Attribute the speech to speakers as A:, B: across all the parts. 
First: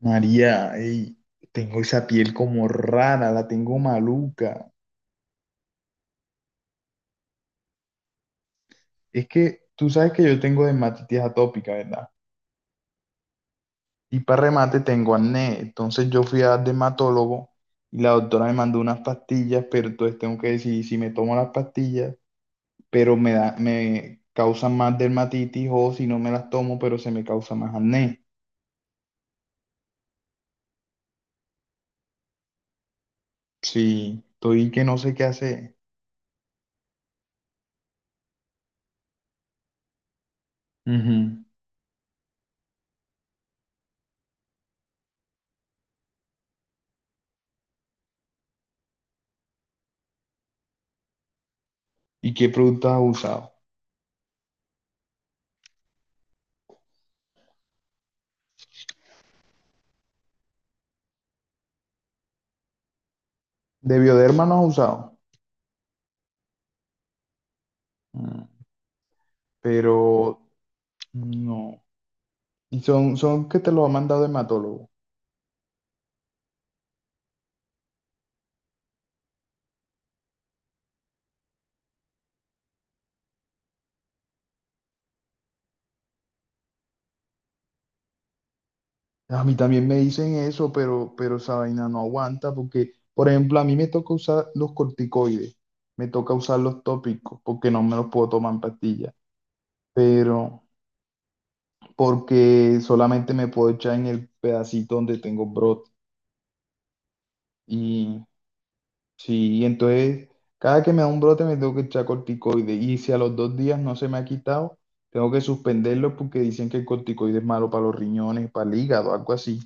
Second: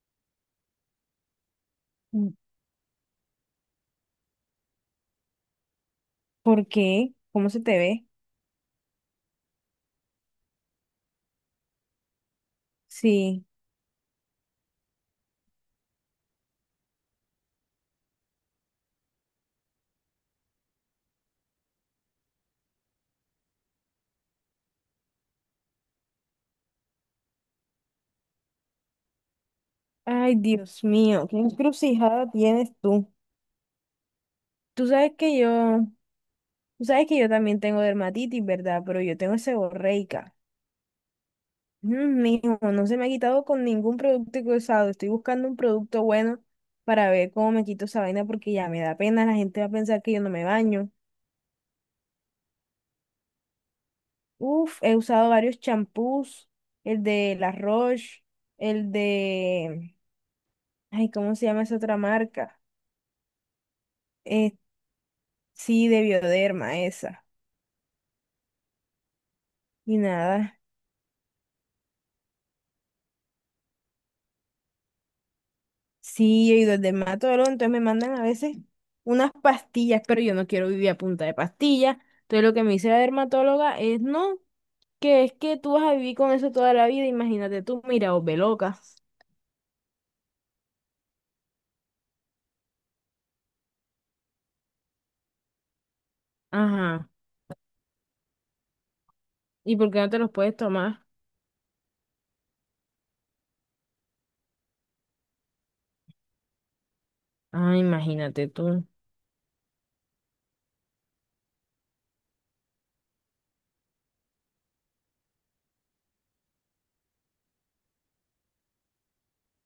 A: María, ey, tengo esa
B: Mm.
A: piel como rara, la tengo maluca.
B: ¿Por qué? ¿Cómo se te ve?
A: Es que tú sabes que yo tengo dermatitis atópica, ¿verdad?
B: Sí.
A: Y para remate tengo acné. Entonces yo fui a dermatólogo y la doctora me mandó unas pastillas, pero entonces tengo que decidir si me tomo las pastillas, pero me da, me causan más dermatitis o si no me las tomo, pero se me causa más acné.
B: Ay, Dios mío, qué encrucijada tienes tú.
A: Sí, estoy que
B: Tú
A: no
B: sabes
A: sé qué
B: que
A: hacer.
B: yo, tú sabes que yo también tengo dermatitis, ¿verdad? Pero yo tengo seborreica.
A: Ujú.
B: Mm, mijo, no se me ha quitado con ningún producto cruzado. Estoy buscando un producto bueno para ver cómo me quito esa vaina porque ya me da pena. La gente va a pensar que yo no me baño.
A: ¿Y qué productos has usado?
B: Uf, he usado varios champús, el de La Roche, el de, ay, ¿cómo se llama esa otra marca?
A: ¿De Bioderma no has usado?
B: Sí, de Bioderma esa.
A: Mm,
B: Y
A: pero
B: nada.
A: no. Y son, son que te lo ha mandado hematólogo.
B: Sí, yo he ido al dermatólogo, entonces me mandan a veces unas pastillas, pero yo no quiero vivir a punta de pastillas. Entonces lo que me dice la dermatóloga es, no, que es que tú vas a vivir con eso toda la vida, imagínate tú, mira, os ve loca.
A: A mí también me dicen eso, pero esa vaina no aguanta porque, por ejemplo, a mí me toca usar los corticoides, me toca usar los
B: Ajá.
A: tópicos porque no me los puedo tomar en pastilla,
B: ¿Y por qué no te los puedes
A: pero
B: tomar?
A: porque solamente me puedo echar en el pedacito donde tengo brote.
B: Ah, imagínate tú.
A: Sí, entonces cada que me da un brote me tengo que echar corticoide y si a los dos días no se me ha quitado, tengo que suspenderlo porque dicen que el corticoide es malo para los riñones, para el hígado, algo así.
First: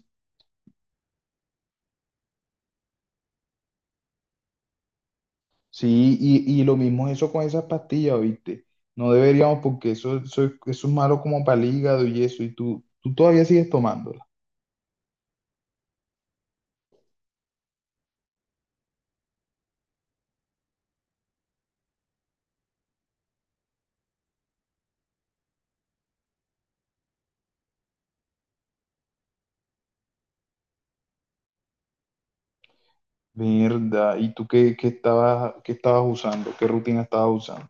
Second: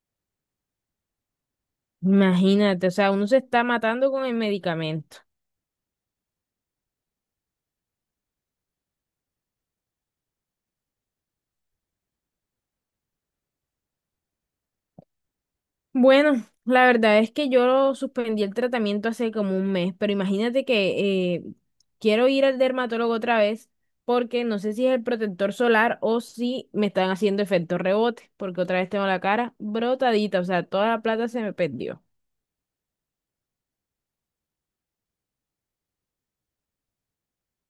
B: Imagínate, o sea, uno se está matando con el medicamento.
A: Sí, y lo mismo es eso con esas pastillas, ¿viste? No deberíamos porque eso es malo como para el hígado y eso, y tú todavía sigues tomándola.
B: Bueno, la verdad es que yo suspendí el tratamiento hace como un mes, pero imagínate que quiero ir al dermatólogo otra vez porque no sé si es el protector solar o si me están haciendo efecto rebote, porque otra vez tengo la cara brotadita, o sea, toda la plata se me perdió.
A: Verdad, ¿y tú qué, qué estabas usando? ¿Qué rutina estabas usando?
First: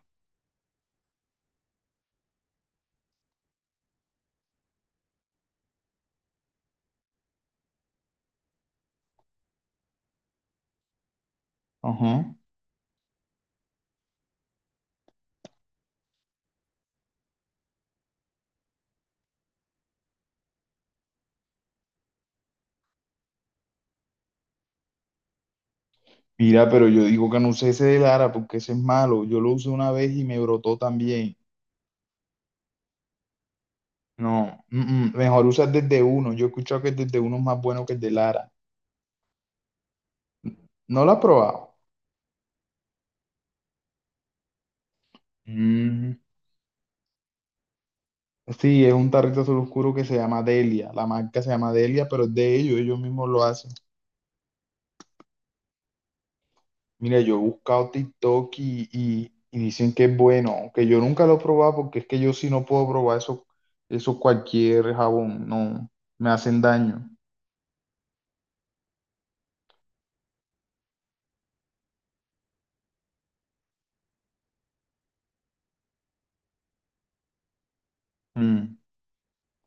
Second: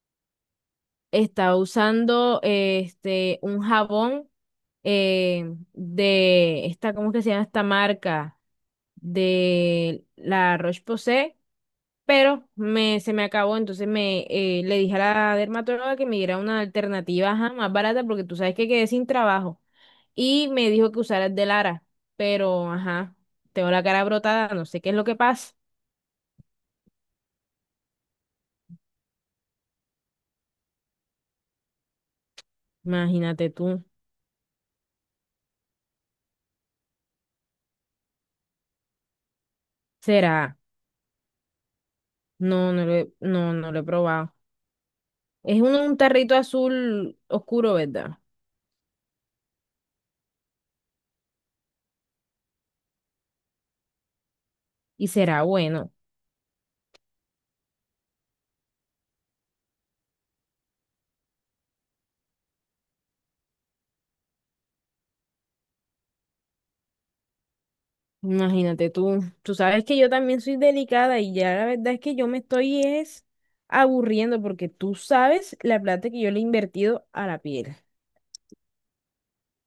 B: Estaba usando este un jabón eh, de esta, ¿cómo es que se llama esta marca? De La Roche-Posay
A: Ajá.
B: pero me, se me acabó, entonces me le dije a la dermatóloga que me diera una alternativa ajá, más barata porque tú sabes que quedé sin trabajo y me dijo que usara el de Lara, pero ajá, tengo la cara brotada, no sé qué es lo que pasa.
A: Mira, pero yo digo que no usé ese de Lara porque ese es malo. Yo lo usé una vez y me brotó también.
B: Imagínate tú,
A: No, mejor usas desde uno. Yo he escuchado que el desde uno es más bueno que el de Lara.
B: será,
A: ¿No lo has probado?
B: no, no lo he probado. Es un
A: Mm,
B: tarrito azul oscuro, ¿verdad?
A: sí, es un tarrito azul oscuro que se llama Delia. La marca se llama Delia, pero es de ellos, ellos mismos lo hacen.
B: Y será bueno.
A: Mira, yo he buscado TikTok y dicen que es bueno, aunque yo nunca lo he probado porque es que yo sí no puedo probar eso, eso cualquier jabón, no, me hacen daño.
B: Imagínate tú, tú sabes que yo también soy delicada y ya la verdad es que yo me estoy es aburriendo porque tú sabes la plata que yo le he invertido a la piel.
A: Mm,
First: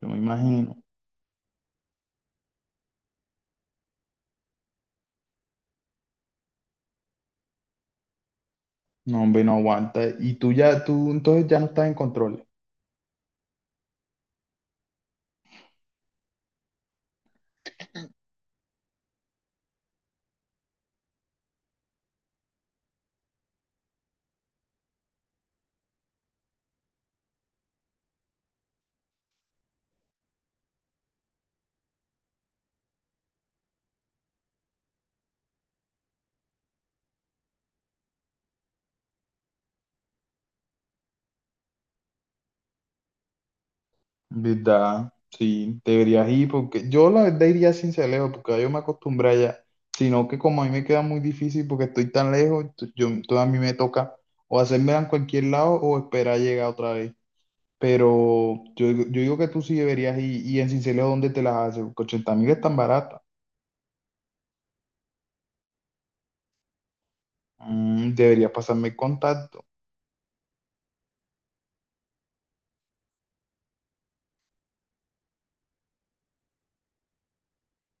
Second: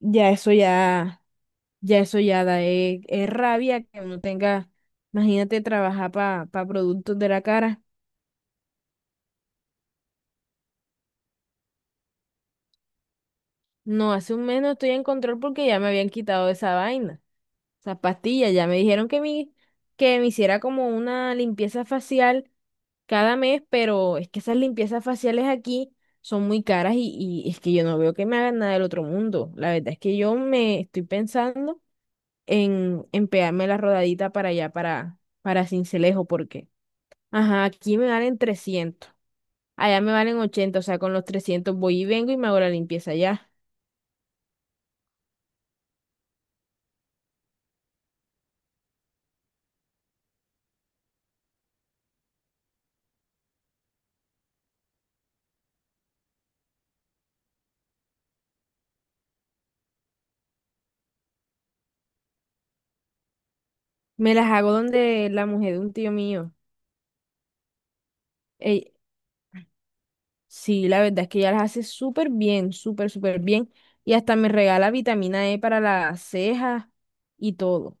A: yo me
B: eso
A: imagino.
B: ya, ya eso ya da rabia que uno tenga, imagínate trabajar para productos de la cara.
A: No, hombre, no aguanta. Y tú ya, tú entonces ya no estás en control.
B: No, hace un mes no estoy en control porque ya me habían quitado esa vaina. Esas pastillas, ya me dijeron que me hiciera como una limpieza facial cada mes, pero es que esas limpiezas faciales aquí son muy caras y es que yo no veo que me hagan nada del otro mundo. La verdad es que yo me estoy pensando en pegarme la rodadita para allá, para Cincelejo, porque, ajá, aquí me valen trescientos, allá me valen ochenta, o sea, con los 300 voy y vengo y me hago la limpieza allá.
A: ¿Verdad? Sí, deberías ir porque yo la verdad iría sin Celeo porque yo me acostumbré allá, sino que como a mí me queda muy difícil porque estoy tan lejos, yo, entonces a mí me toca o hacerme en cualquier lado o esperar llegar otra vez. Pero yo, yo digo que tú sí deberías ir y en Sincelejo, ¿dónde te las haces? Porque 80.000 es tan barata.
B: Me las hago donde la mujer de un tío mío.
A: Mm, deberías pasarme el contacto.
B: Sí, la verdad es que ella las hace súper bien, súper, súper bien. Y hasta me regala vitamina E para las cejas y todo.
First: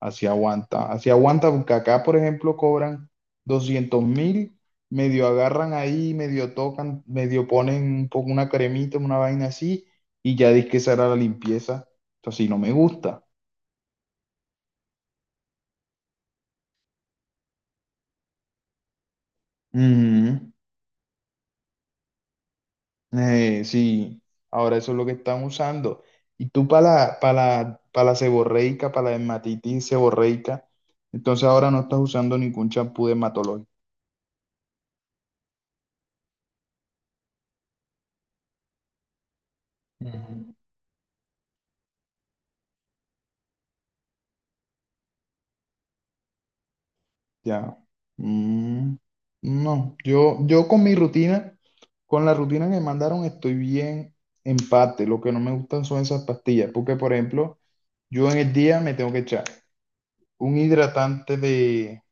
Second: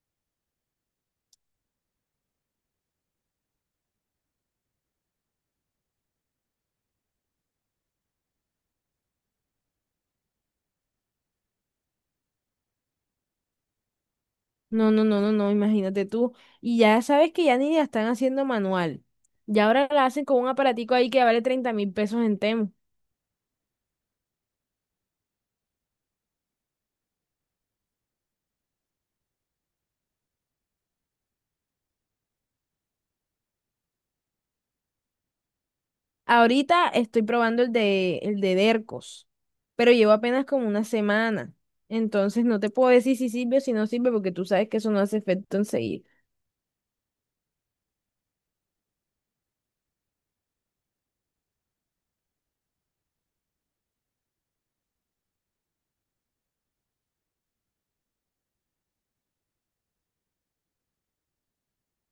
A: Así aguanta, porque acá, por ejemplo, cobran 200.000, medio agarran ahí, medio tocan, medio ponen un poco una cremita, una vaina así, y ya dice que esa era la limpieza. Entonces, así no me gusta.
B: No, no, no, no, no, imagínate tú. Y ya sabes que ya ni la están haciendo manual. Ya ahora la hacen
A: Ujú.
B: con un aparatico ahí que vale 30.000 pesos en Temu.
A: Sí, ahora eso es lo que están usando. Y tú para para la seborreica, para la dermatitis seborreica, entonces ahora no estás usando ningún champú dermatológico.
B: Ahorita estoy probando el de Dercos, pero llevo apenas
A: Ujú.
B: como una semana. Entonces no te puedo decir si sirve o si no sirve porque tú sabes que eso no hace efecto enseguida.
A: Ya. Mm, no, yo con mi rutina, con la rutina que me mandaron, estoy bien en parte. Lo que no me gustan son esas pastillas, porque por ejemplo, yo en el día me tengo que echar un hidratante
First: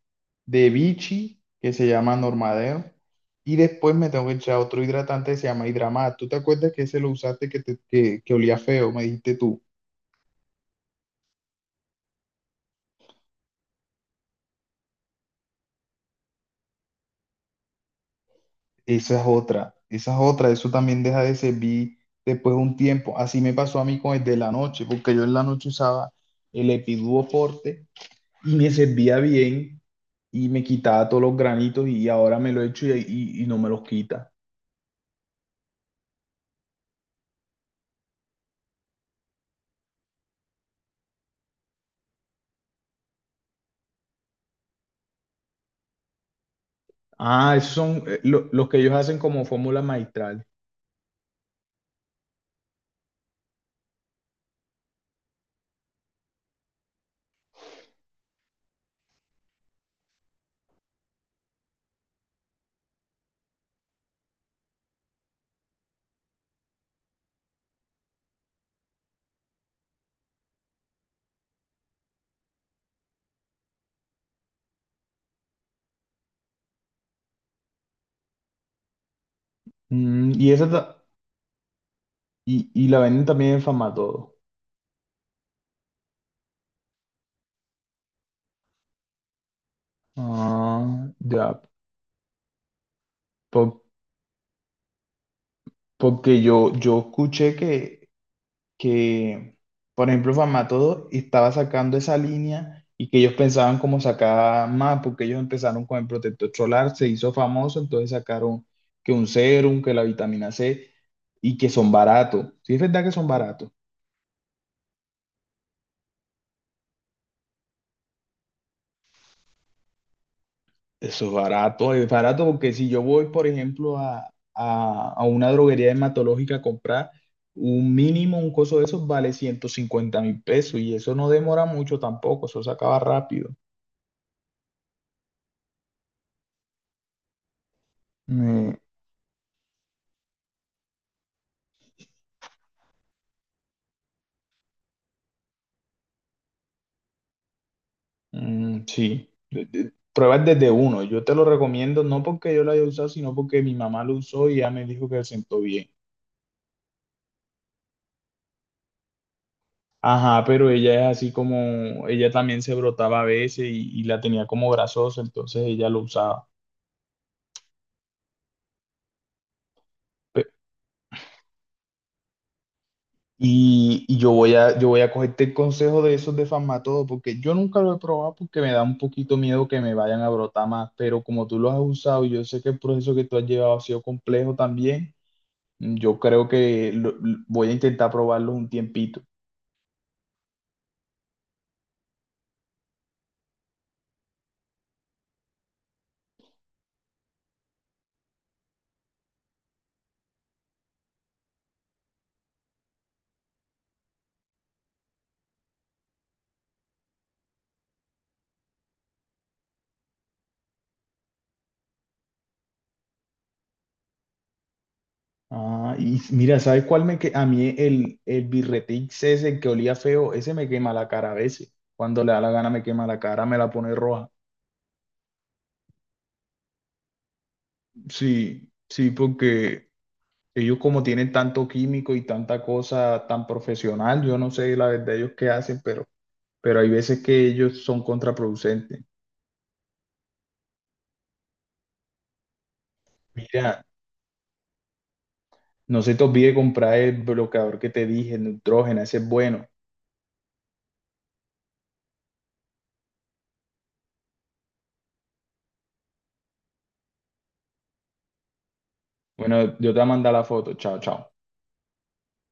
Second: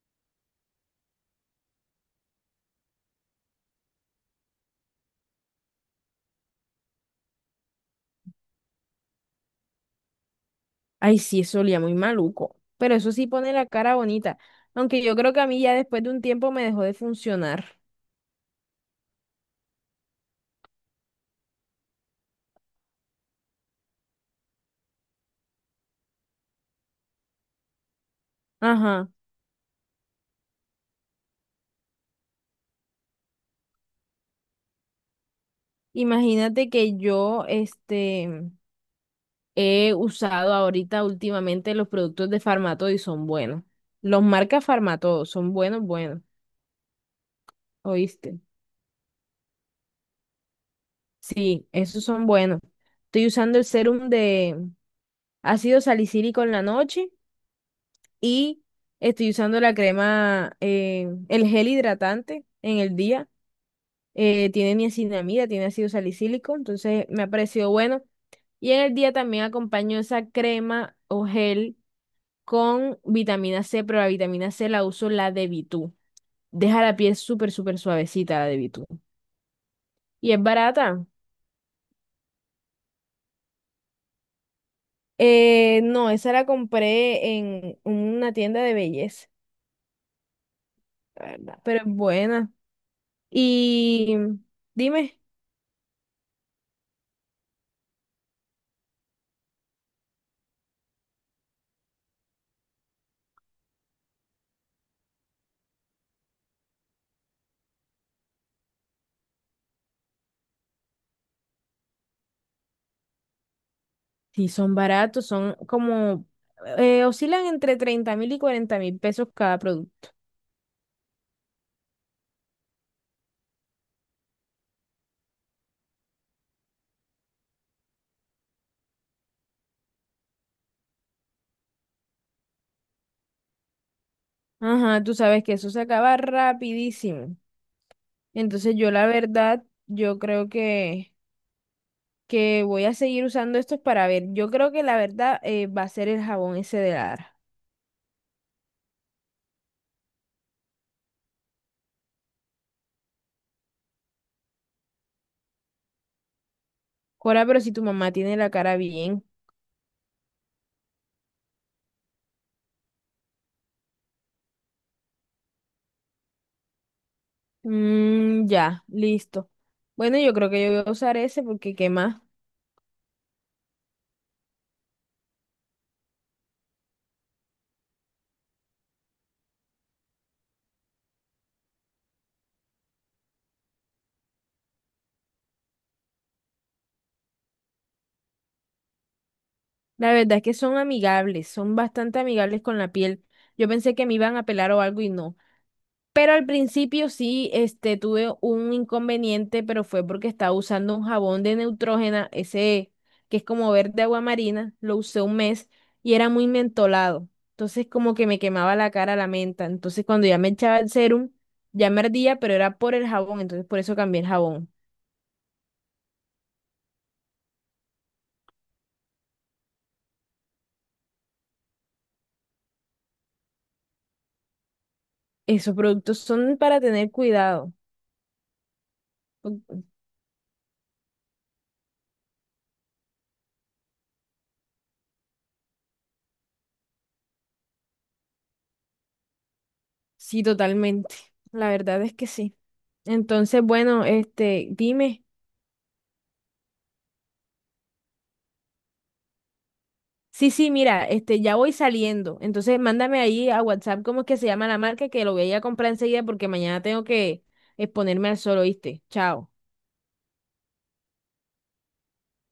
A: de Vichy, que se llama Normadero, y después me tengo que echar otro hidratante que se llama Hidramat. ¿Tú te acuerdas que ese lo usaste que olía feo, me dijiste tú?
B: Ay, sí, eso olía muy maluco. Pero eso sí pone la cara bonita. Aunque yo creo que a mí ya después de un tiempo me dejó de funcionar.
A: Esa es otra, eso también deja de servir después de un tiempo. Así me pasó a mí con el de la noche, porque yo en la noche usaba el Epiduo Forte y me
B: Ajá.
A: servía bien y me quitaba todos los granitos y ahora me lo echo y no me los quita.
B: Imagínate que yo, este, he usado ahorita últimamente los productos de Farmatodo y son buenos. Los marcas Farmatodo son buenos, buenos.
A: Ah, esos son
B: ¿Oíste?
A: los que ellos hacen como fórmula maestral.
B: Sí, esos son buenos. Estoy usando el serum de ácido salicílico en la noche y estoy usando la crema, el gel hidratante en el día. Tiene niacinamida, tiene ácido salicílico, entonces me ha parecido bueno. Y en el día también acompaño esa crema o gel con vitamina C, pero la vitamina C la uso la de Vitú. Deja la piel súper, súper suavecita la de Vitú.
A: Mm,
B: ¿Y es
A: y esa ta-
B: barata?
A: y, y la venden también en Famatodo.
B: No, esa la compré en una tienda de belleza,
A: Ah,
B: la
A: ya,
B: verdad, pero es buena.
A: por-
B: Y dime,
A: porque yo escuché que que, por ejemplo, Famatodo estaba sacando esa línea y que ellos pensaban como sacar más, porque ellos empezaron con el protector solar, se hizo famoso, entonces sacaron que un serum, que la vitamina C y que son baratos. Sí, es verdad que son baratos.
B: si son baratos, son como, oscilan entre 30.000 y 40.000 pesos cada producto.
A: Eso es barato porque si yo voy, por ejemplo, a, a una droguería dermatológica a comprar un mínimo, un coso de esos vale 150.000 pesos y eso no demora mucho tampoco, eso se acaba rápido.
B: Ajá, tú sabes que eso se acaba rapidísimo.
A: Mm,
B: Entonces yo la verdad, que voy a seguir usando estos para ver. Yo creo que la verdad va a ser el jabón ese de Lara.
A: Sí, pruebas desde uno. Yo te lo recomiendo no porque yo lo haya usado, sino porque mi mamá lo usó y ya me dijo que se sentó bien.
B: Cora, pero si tu mamá tiene la cara bien.
A: Ajá, pero ella es así como, ella también se brotaba a veces y la tenía como grasosa, entonces ella lo usaba.
B: Mm, ya, listo. Bueno, yo
A: Pe-
B: creo que yo voy a usar ese porque qué más.
A: Y yo voy a cogerte el consejo de esos de Farmatodo, porque yo nunca lo he probado porque me da un poquito miedo que me vayan a brotar más, pero como tú lo has usado, y yo sé que el proceso que tú has llevado ha sido complejo también. Yo creo que voy a intentar probarlo un tiempito.
B: La verdad es que son amigables, son bastante amigables con la piel. Yo pensé que me iban a pelar o algo y no. Pero al principio sí, este, tuve un inconveniente, pero fue porque estaba usando un jabón de Neutrógena, ese que es como verde agua marina, lo usé un mes y era muy mentolado. Entonces como que me quemaba la cara la menta. Entonces cuando ya me echaba el serum, ya me ardía, pero era por el jabón, entonces por eso cambié el jabón.
A: Ah, y mira, ¿sabes cuál me que a mí el birretix ese, el que olía feo, ese me quema la cara a veces. Cuando le da la gana me quema la cara, me la pone roja.
B: Esos productos son para tener cuidado.
A: Sí, sí, porque ellos como tienen tanto químico y tanta cosa tan profesional, yo no sé la verdad ellos qué hacen, pero hay veces que ellos son contraproducentes.
B: Sí, totalmente. La verdad es que sí. Entonces,
A: Mira,
B: bueno, este, dime.
A: no se te olvide comprar el bloqueador que te dije, el nitrógeno, ese es bueno.
B: Sí, sí, mira, este, ya voy saliendo. Entonces, mándame ahí a WhatsApp cómo es que se llama la marca, que lo voy a ir a comprar enseguida porque mañana tengo que exponerme al sol, ¿oíste? Chao.
A: Bueno, yo te voy a mandar la foto. Chao, chao.